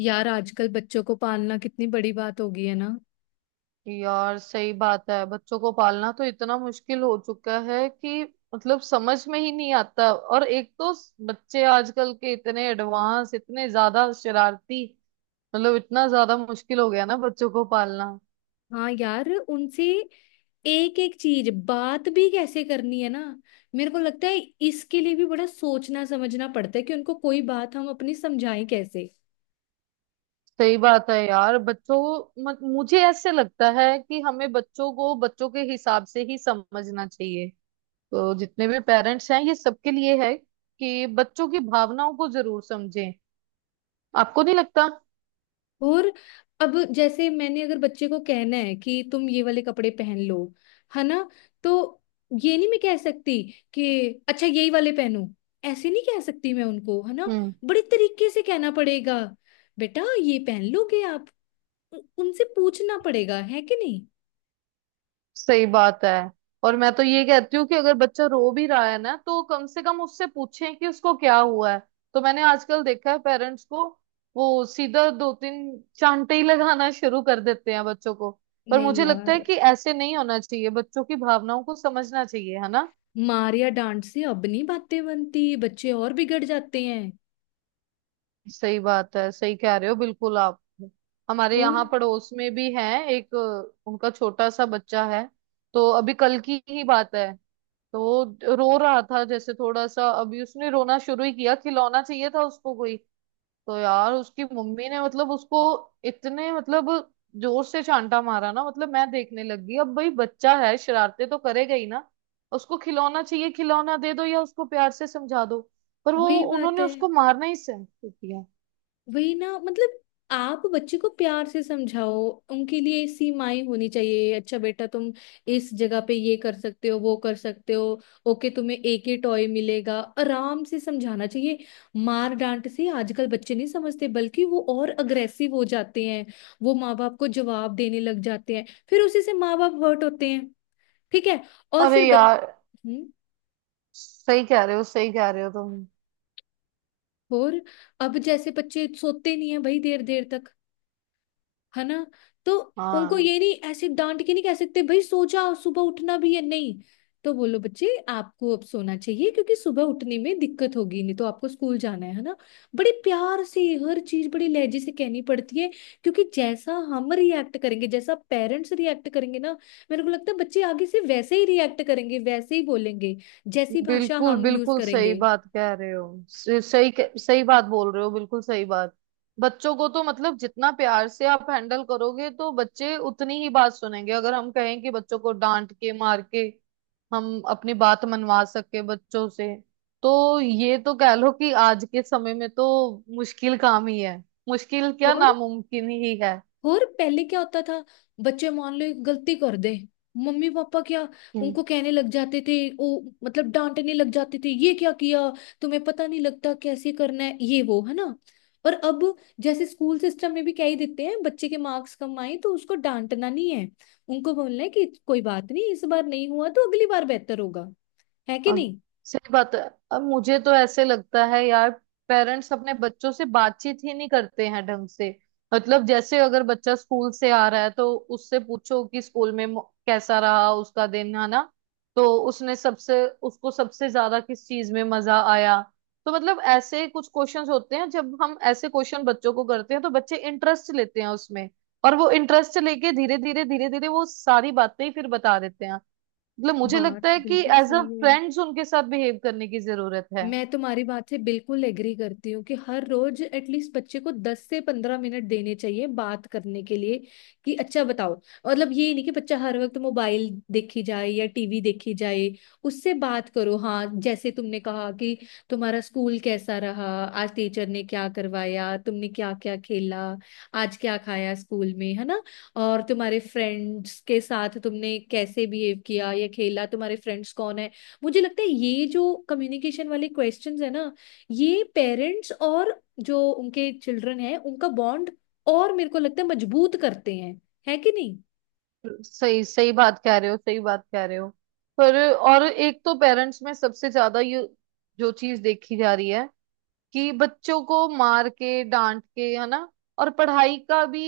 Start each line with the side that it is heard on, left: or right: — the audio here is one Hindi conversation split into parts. left: यार आजकल बच्चों को पालना कितनी बड़ी बात हो गई है ना।
right: यार सही बात है। बच्चों को पालना तो इतना मुश्किल हो चुका है कि मतलब समझ में ही नहीं आता। और एक तो बच्चे आजकल के इतने एडवांस, इतने ज्यादा शरारती, मतलब इतना ज्यादा मुश्किल हो गया ना बच्चों को पालना।
left: हाँ यार उनसे एक एक चीज बात भी कैसे करनी है ना। मेरे को लगता है इसके लिए भी बड़ा सोचना समझना पड़ता है कि उनको कोई बात हम अपनी समझाएं कैसे।
right: सही बात है यार। बच्चों को मुझे ऐसे लगता है कि हमें बच्चों को बच्चों के हिसाब से ही समझना चाहिए। तो जितने भी पेरेंट्स हैं ये सबके लिए है कि बच्चों की भावनाओं को जरूर समझें। आपको नहीं लगता?
left: और अब जैसे मैंने अगर बच्चे को कहना है कि तुम ये वाले कपड़े पहन लो, है ना। तो ये नहीं मैं कह सकती कि अच्छा यही वाले पहनो। ऐसे नहीं कह सकती मैं उनको, है ना।
right: हम्म।
left: बड़े तरीके से कहना पड़ेगा, बेटा ये पहन लोगे आप। उनसे पूछना पड़ेगा, है कि नहीं।
right: सही बात है। और मैं तो ये कहती हूँ कि अगर बच्चा रो भी रहा है ना तो कम से कम उससे पूछें कि उसको क्या हुआ है। तो मैंने आजकल देखा है पेरेंट्स को, वो सीधा दो तीन चांटे ही लगाना शुरू कर देते हैं बच्चों को। पर
left: नहीं
right: मुझे लगता है
left: यार,
right: कि ऐसे नहीं होना चाहिए, बच्चों की भावनाओं को समझना चाहिए है ना।
left: मार या डांट से अब नहीं बातें बनती, बच्चे और बिगड़ जाते हैं।
right: सही बात है, सही कह रहे हो बिल्कुल आप। हमारे
left: और
right: यहाँ पड़ोस में भी है, एक उनका छोटा सा बच्चा है। तो अभी कल की ही बात है, तो रो रहा था जैसे थोड़ा सा, अभी उसने रोना शुरू ही किया, खिलौना चाहिए था उसको कोई। तो यार उसकी मम्मी ने मतलब उसको इतने मतलब जोर से चांटा मारा ना, मतलब मैं देखने लग गई। अब भाई बच्चा है, शरारते तो करेगा ही ना। उसको खिलौना चाहिए, खिलौना दे दो या उसको प्यार से समझा दो। पर वो,
left: वही बात
right: उन्होंने
left: है।
right: उसको मारना ही सहन किया।
left: वही ना, मतलब आप बच्चे को प्यार से समझाओ। उनके लिए सीमाएं होनी चाहिए, अच्छा बेटा तुम इस जगह पे ये कर सकते हो वो कर सकते हो। ओके तुम्हें एक ही टॉय मिलेगा, आराम से समझाना चाहिए। मार डांट से आजकल बच्चे नहीं समझते, बल्कि वो और अग्रेसिव हो जाते हैं। वो माँ बाप को जवाब देने लग जाते हैं, फिर उसी से माँ बाप हर्ट होते हैं। ठीक है। और
right: अरे
left: फिर बच...
right: यार।
left: हम्म।
right: सही कह रहे हो, सही कह रहे हो तुम।
left: और अब जैसे बच्चे सोते नहीं है भाई देर देर तक, है ना। तो उनको
right: हाँ,
left: ये नहीं ऐसे डांट के नहीं कह सकते भाई सो जाओ, सुबह उठना भी है। नहीं तो बोलो बच्चे आपको अब सोना चाहिए, क्योंकि सुबह उठने में दिक्कत होगी, नहीं तो आपको स्कूल जाना है ना। बड़े प्यार से हर चीज बड़े लहजे से कहनी पड़ती है। क्योंकि जैसा हम रिएक्ट करेंगे, जैसा पेरेंट्स रिएक्ट करेंगे ना, मेरे को लगता है बच्चे आगे से वैसे ही रिएक्ट करेंगे, वैसे ही बोलेंगे, जैसी भाषा
right: बिल्कुल
left: हम यूज
right: बिल्कुल सही
left: करेंगे।
right: बात कह रहे हो। सही बात बोल रहे हो, बिल्कुल सही बात। बच्चों को तो मतलब जितना प्यार से आप हैंडल करोगे तो बच्चे उतनी ही बात सुनेंगे। अगर हम कहें कि बच्चों को डांट के मार के हम अपनी बात मनवा सके बच्चों से, तो ये तो कह लो कि आज के समय में तो मुश्किल काम ही है, मुश्किल क्या
left: और
right: नामुमकिन ही है।
left: और पहले क्या होता था, बच्चे मान लो एक गलती कर दे, मम्मी पापा क्या
right: हम्म।
left: उनको कहने लग जाते थे, ओ मतलब डांटने लग जाते थे, ये क्या किया, तुम्हें पता नहीं लगता कैसे करना है ये वो, है ना। और अब जैसे स्कूल सिस्टम में भी कह ही देते हैं, बच्चे के मार्क्स कम आए तो उसको डांटना नहीं है। उनको बोलना है कि कोई बात नहीं, इस बार नहीं हुआ तो अगली बार बेहतर होगा, है कि
right: हाँ,
left: नहीं।
right: सही बात है। अब मुझे तो ऐसे लगता है यार पेरेंट्स अपने बच्चों से बातचीत ही नहीं करते हैं ढंग से। मतलब जैसे अगर बच्चा स्कूल से आ रहा है तो उससे पूछो कि स्कूल में कैसा रहा उसका दिन, है ना। तो उसने सबसे, उसको सबसे ज्यादा किस चीज में मजा आया। तो मतलब ऐसे कुछ क्वेश्चंस होते हैं, जब हम ऐसे क्वेश्चन बच्चों को करते हैं तो बच्चे इंटरेस्ट लेते हैं उसमें। और वो इंटरेस्ट लेके धीरे धीरे धीरे धीरे वो सारी बातें ही फिर बता देते हैं। मतलब मुझे
left: बात
right: लगता है कि
left: बिल्कुल
right: एज अ
left: सही है।
right: फ्रेंड्स उनके साथ बिहेव करने की जरूरत है।
left: मैं तुम्हारी बात से बिल्कुल एग्री करती हूँ कि हर रोज एटलीस्ट बच्चे को 10 से 15 मिनट देने चाहिए बात करने के लिए कि अच्छा बताओ। मतलब ये नहीं कि बच्चा हर वक्त मोबाइल देखी जाए या टीवी देखी जाए। उससे बात करो, हाँ जैसे तुमने कहा कि तुम्हारा स्कूल कैसा रहा, आज टीचर ने क्या करवाया, तुमने क्या क्या खेला, आज क्या खाया स्कूल में, है ना। और तुम्हारे फ्रेंड्स के साथ तुमने कैसे बिहेव किया या खेला, तुम्हारे फ्रेंड्स कौन है। मुझे लगता है ये जो कम्युनिकेशन वाले क्वेश्चंस है ना, ये पेरेंट्स और जो उनके चिल्ड्रन है उनका बॉन्ड, और मेरे को लगता है मजबूत करते हैं, है कि नहीं।
right: सही, सही बात कह रहे हो, सही बात कह रहे हो। पर और एक तो पेरेंट्स में सबसे ज्यादा ये जो चीज देखी जा रही है, कि बच्चों को मार के डांट के, है ना। और पढ़ाई का भी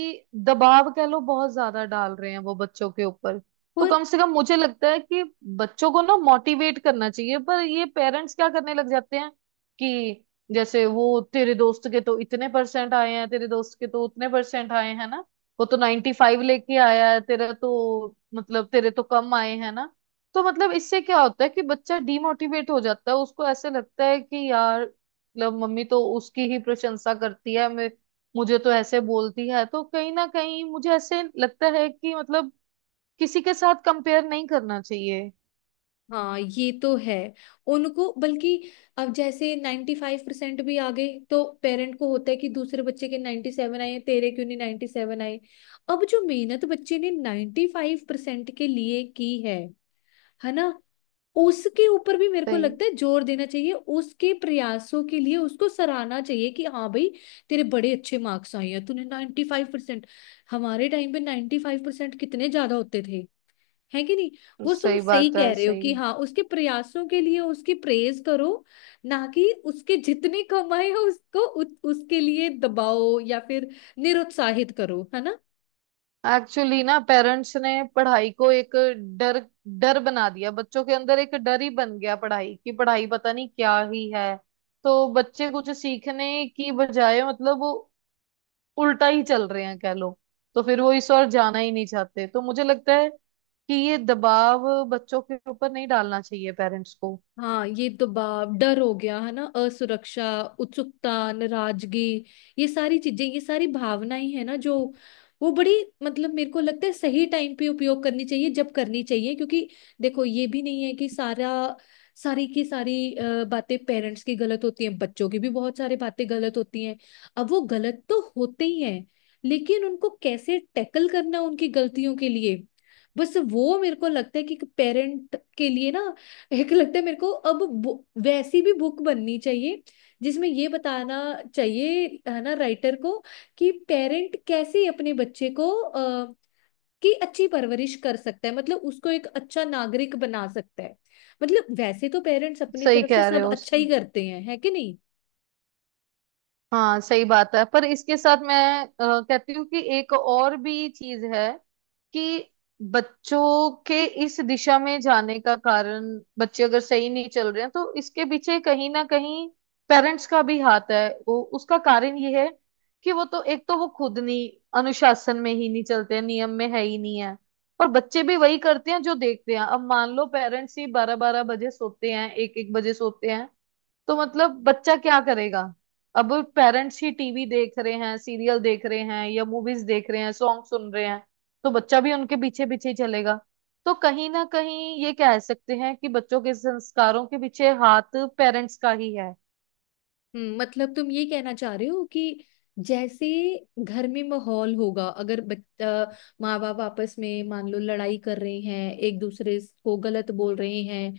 right: दबाव कह लो बहुत ज्यादा डाल रहे हैं वो बच्चों के ऊपर। तो
left: और
right: कम से कम मुझे लगता है कि बच्चों को ना मोटिवेट करना चाहिए, पर ये पेरेंट्स क्या करने लग जाते हैं कि जैसे वो तेरे दोस्त के तो इतने परसेंट आए हैं, तेरे दोस्त के तो उतने परसेंट आए हैं ना, वो तो 95 लेके आया है, तेरा तो मतलब तेरे तो कम आए हैं ना। तो मतलब इससे क्या होता है कि बच्चा डीमोटिवेट हो जाता है, उसको ऐसे लगता है कि यार मतलब मम्मी तो उसकी ही प्रशंसा करती है, मैं मुझे तो ऐसे बोलती है। तो कहीं ना कहीं मुझे ऐसे लगता है कि मतलब किसी के साथ कंपेयर नहीं करना चाहिए।
left: हाँ ये तो है। उनको बल्कि अब जैसे 95% भी आ गए तो पेरेंट को होता है कि दूसरे बच्चे के 97 आए हैं, तेरे क्यों नहीं 97 आए। अब जो मेहनत बच्चे ने 95% के लिए की है ना, उसके ऊपर भी मेरे को
right: सही,
left: लगता है जोर देना चाहिए, उसके प्रयासों के लिए उसको सराहना चाहिए कि हाँ भाई तेरे बड़े अच्छे मार्क्स आए हैं, तूने 95%। हमारे टाइम पे 95% कितने ज्यादा होते थे, है कि नहीं। वो तुम
right: सही
left: सही
right: बात
left: कह
right: है,
left: रहे हो
right: सही।
left: कि हाँ उसके प्रयासों के लिए उसकी प्रेज करो, ना कि उसके जितने कम आए हैं उसको उसके लिए दबाओ या फिर निरुत्साहित करो, है ना।
right: एक्चुअली ना पेरेंट्स ने पढ़ाई को एक डर, डर बना दिया बच्चों के अंदर, एक डर ही बन गया पढ़ाई की। पढ़ाई पता नहीं क्या ही है। तो बच्चे कुछ सीखने की बजाय मतलब उल्टा ही चल रहे हैं कह लो। तो फिर वो इस ओर जाना ही नहीं चाहते। तो मुझे लगता है कि ये दबाव बच्चों के ऊपर नहीं डालना चाहिए पेरेंट्स को।
left: हाँ ये दबाव डर हो गया है ना, असुरक्षा, उत्सुकता, नाराजगी, ये सारी चीजें, ये सारी भावनाएं है ना जो, वो बड़ी मतलब मेरे को लगता है सही टाइम पे उपयोग करनी चाहिए जब करनी चाहिए, क्योंकि देखो ये भी नहीं है कि सारा सारी की सारी बातें पेरेंट्स की गलत होती हैं, बच्चों की भी बहुत सारी बातें गलत होती हैं। अब वो गलत तो होते ही हैं, लेकिन उनको कैसे टैकल करना उनकी गलतियों के लिए, बस वो मेरे को लगता है कि पेरेंट के लिए ना, एक लगता है मेरे को अब वैसी भी बुक बननी चाहिए, जिसमें ये बताना चाहिए, है ना, राइटर को कि पेरेंट कैसे अपने बच्चे को की अच्छी परवरिश कर सकता है, मतलब उसको एक अच्छा नागरिक बना सकता है। मतलब वैसे तो पेरेंट्स अपनी
right: सही
left: तरफ से
right: कह रहे
left: सब
right: हो।
left: अच्छा ही करते हैं, है कि नहीं।
right: हाँ, सही बात है। पर इसके साथ मैं कहती हूँ कि एक और भी चीज है, कि बच्चों के इस दिशा में जाने का कारण, बच्चे अगर सही नहीं चल रहे हैं तो इसके पीछे कहीं ना कहीं पेरेंट्स का भी हाथ है। वो उसका कारण ये है कि वो तो, एक तो वो खुद नहीं अनुशासन में ही नहीं चलते हैं, नियम में है ही नहीं है। और बच्चे भी वही करते हैं जो देखते हैं। अब मान लो पेरेंट्स ही बारह बारह बजे सोते हैं, एक एक बजे सोते हैं, तो मतलब बच्चा क्या करेगा। अब पेरेंट्स ही टीवी देख रहे हैं, सीरियल देख रहे हैं या मूवीज देख रहे हैं, सॉन्ग सुन रहे हैं, तो बच्चा भी उनके पीछे पीछे ही चलेगा। तो कहीं ना कहीं ये कह सकते हैं कि बच्चों के संस्कारों के पीछे हाथ पेरेंट्स का ही है।
left: मतलब तुम ये कहना चाह रहे हो कि जैसे घर में माहौल होगा, अगर बच्चा, माँ बाप आपस में मान लो लड़ाई कर रहे हैं एक दूसरे को गलत बोल रहे हैं,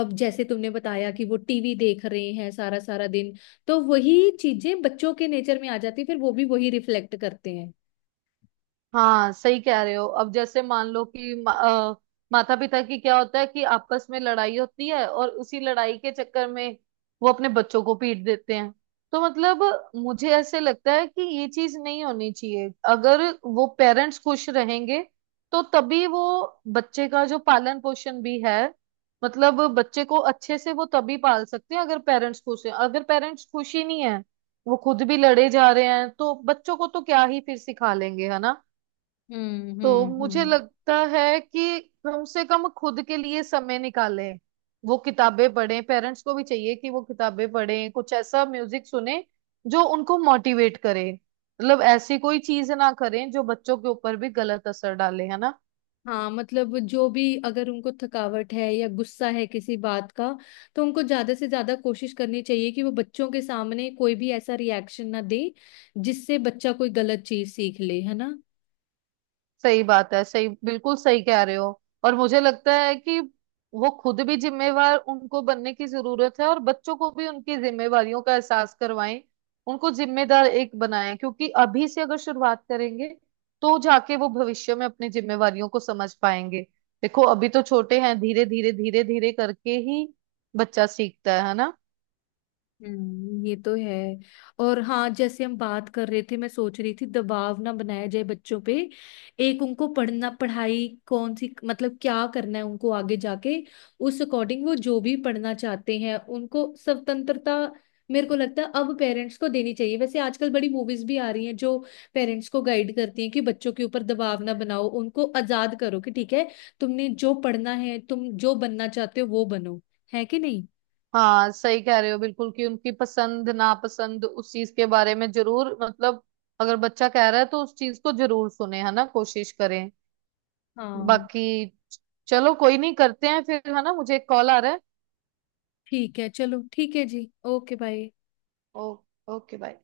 left: अब जैसे तुमने बताया कि वो टीवी देख रहे हैं सारा सारा दिन, तो वही चीजें बच्चों के नेचर में आ जाती है, फिर वो भी वही रिफ्लेक्ट करते हैं।
right: हाँ, सही कह रहे हो। अब जैसे मान लो कि माता पिता की क्या होता है कि आपस में लड़ाई होती है, और उसी लड़ाई के चक्कर में वो अपने बच्चों को पीट देते हैं। तो मतलब मुझे ऐसे लगता है कि ये चीज नहीं होनी चाहिए। अगर वो पेरेंट्स खुश रहेंगे तो तभी वो बच्चे का जो पालन पोषण भी है, मतलब बच्चे को अच्छे से वो तभी पाल सकते हैं। अगर पेरेंट्स खुश हैं, अगर पेरेंट्स खुश ही नहीं है, वो खुद भी लड़े जा रहे हैं, तो बच्चों को तो क्या ही फिर सिखा लेंगे, है ना। तो मुझे
left: हम्म।
right: लगता है कि कम से कम खुद के लिए समय निकालें, वो किताबें पढ़ें, पेरेंट्स को भी चाहिए कि वो किताबें पढ़ें, कुछ ऐसा म्यूजिक सुने जो उनको मोटिवेट करे। मतलब ऐसी कोई चीज ना करें जो बच्चों के ऊपर भी गलत असर डाले, है ना।
left: हाँ मतलब जो भी अगर उनको थकावट है या गुस्सा है किसी बात का, तो उनको ज्यादा से ज्यादा कोशिश करनी चाहिए कि वो बच्चों के सामने कोई भी ऐसा रिएक्शन ना दे जिससे बच्चा कोई गलत चीज सीख ले, है ना।
right: सही बात है, सही, बिल्कुल सही कह रहे हो। और मुझे लगता है कि वो खुद भी जिम्मेवार, उनको बनने की जरूरत है, और बच्चों को भी उनकी जिम्मेवारियों का एहसास करवाएं, उनको जिम्मेदार एक बनाएं। क्योंकि अभी से अगर शुरुआत करेंगे तो जाके वो भविष्य में अपनी जिम्मेवारियों को समझ पाएंगे। देखो अभी तो छोटे हैं, धीरे धीरे धीरे धीरे करके ही बच्चा सीखता है ना।
left: ये तो है। और हाँ जैसे हम बात कर रहे थे, मैं सोच रही थी दबाव ना बनाया जाए बच्चों पे, एक उनको पढ़ना, पढ़ाई कौन सी मतलब क्या करना है उनको आगे जाके, उस अकॉर्डिंग वो जो भी पढ़ना चाहते हैं उनको स्वतंत्रता मेरे को लगता है अब पेरेंट्स को देनी चाहिए। वैसे आजकल बड़ी मूवीज भी आ रही हैं जो पेरेंट्स को गाइड करती हैं कि बच्चों के ऊपर दबाव ना बनाओ, उनको आजाद करो कि ठीक है, तुमने जो पढ़ना है, तुम जो बनना चाहते हो वो बनो, है कि नहीं।
right: हाँ, सही कह रहे हो बिल्कुल। कि उनकी पसंद नापसंद उस चीज के बारे में जरूर मतलब अगर बच्चा कह रहा है तो उस चीज को जरूर सुने, है ना, कोशिश करें।
left: हाँ
right: बाकी चलो, कोई नहीं, करते हैं फिर, है ना, मुझे एक कॉल आ रहा है।
left: ठीक है, चलो ठीक है जी, ओके बाय।
right: ओ, ओके बाय।